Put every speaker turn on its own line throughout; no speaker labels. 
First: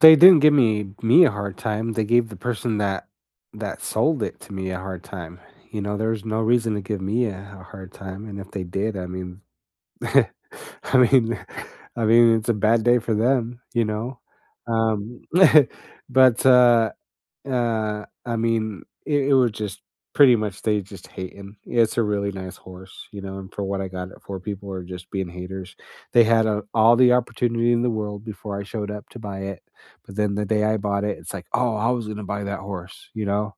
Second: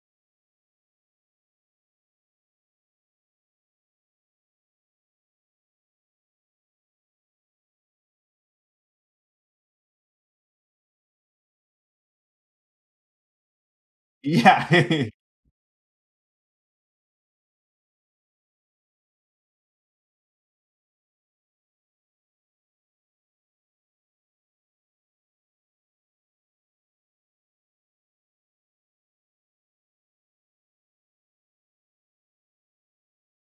They didn't give me me a hard time; they gave the person that that sold it to me a hard time. You know, there was no reason to give me a a hard time, and if they did, I mean I mean I mean, it's a bad day for them, you know,
Yeah.
um, but, uh, uh, I mean, i it was just pretty much they just hating. It's a really nice horse, you know, and for what I got it for, people are just being haters. They had, uh, all the opportunity in the world before I showed up to buy it, but then, the day I bought it, it's like, "Oh, I was gonna buy that horse," you know?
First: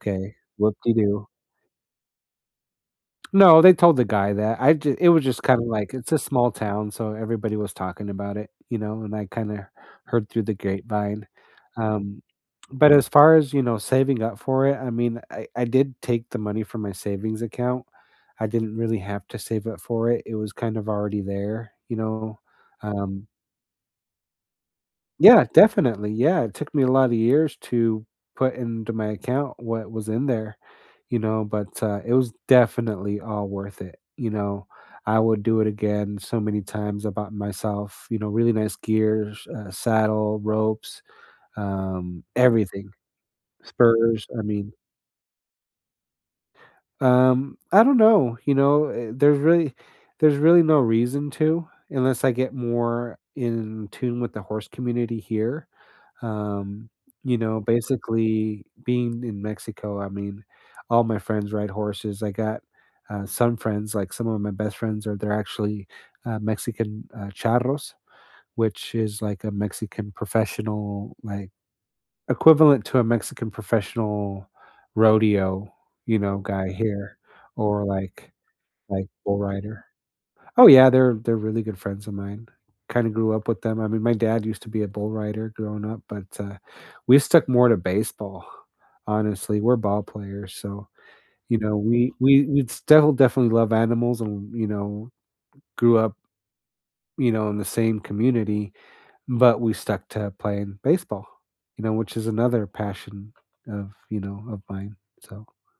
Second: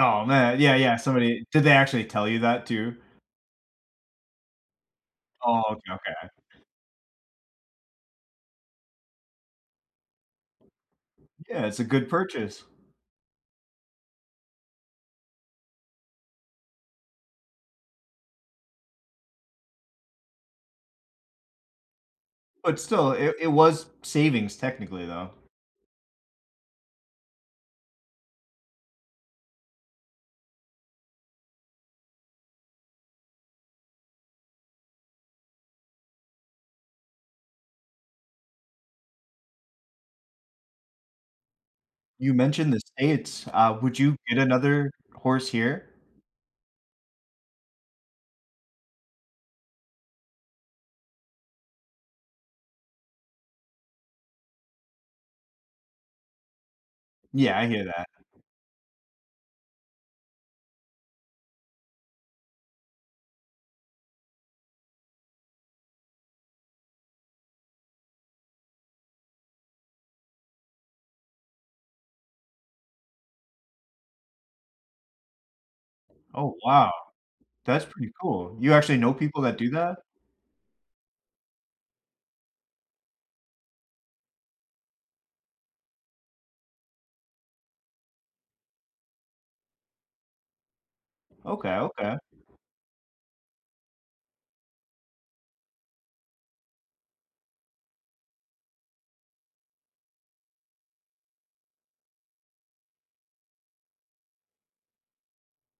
Oh, man, yeah, yeah,
whoop-de-doo."
somebody did they actually tell you that, too?
No, they told the guy that. I ju it was just kind
Oh,
of
okay,
like, it's a
okay.
small town, so everybody was talking about it, you know, and I kinda heard through the grapevine,
Yeah, it's a good
um,
purchase.
but as far as, you know, saving up for it, I mean, I I did take the money from my savings account. I didn't really have to save up for it. It was kind of already there, you know,
But, still,
um
it it was savings technically, though.
Yeah, definitely, yeah, it took me a lotta years to put into my account what was in there, you know, but, uh, it was definitely all worth it, you know. I would do it again so many times. I bought myself, you know, really nice gears, uh, saddle, ropes, um,
You mentioned the
everything.
States, uh, would you
Spurs,
get
I mean
another horse here?
Um, I don't know, you know. Eh, there really there's really no reason to, unless I get more in tune with the horse community here. Um, you
Yeah,
know,
I hear that.
basically, being in Mexico, I mean, all my friends ride horses. I got, uh, some friends, like, some of my best friends are they're actually, uh, Mexican, uh, charros, which is like a Mexican professional, like, equivalent to a Mexican professional rodeo, you know,
Oh,
guy
wow.
here, or,
That's pretty
like
cool. You actually
like,
know
bull
people that do
rider.
that?
Oh, yeah, they're they're really good friends of mine. Kinda grew up with them. I mean, my dad used to be a bull rider, growing up, but, uh, we stuck more to baseball; honestly, we're ball players, so, you
Okay,
know, we
okay.
we we'd still definitely love animals and, you know, grew up you know, in the same community, but we stuck to playing baseball, you know, which is another passion of, you know, of mine, so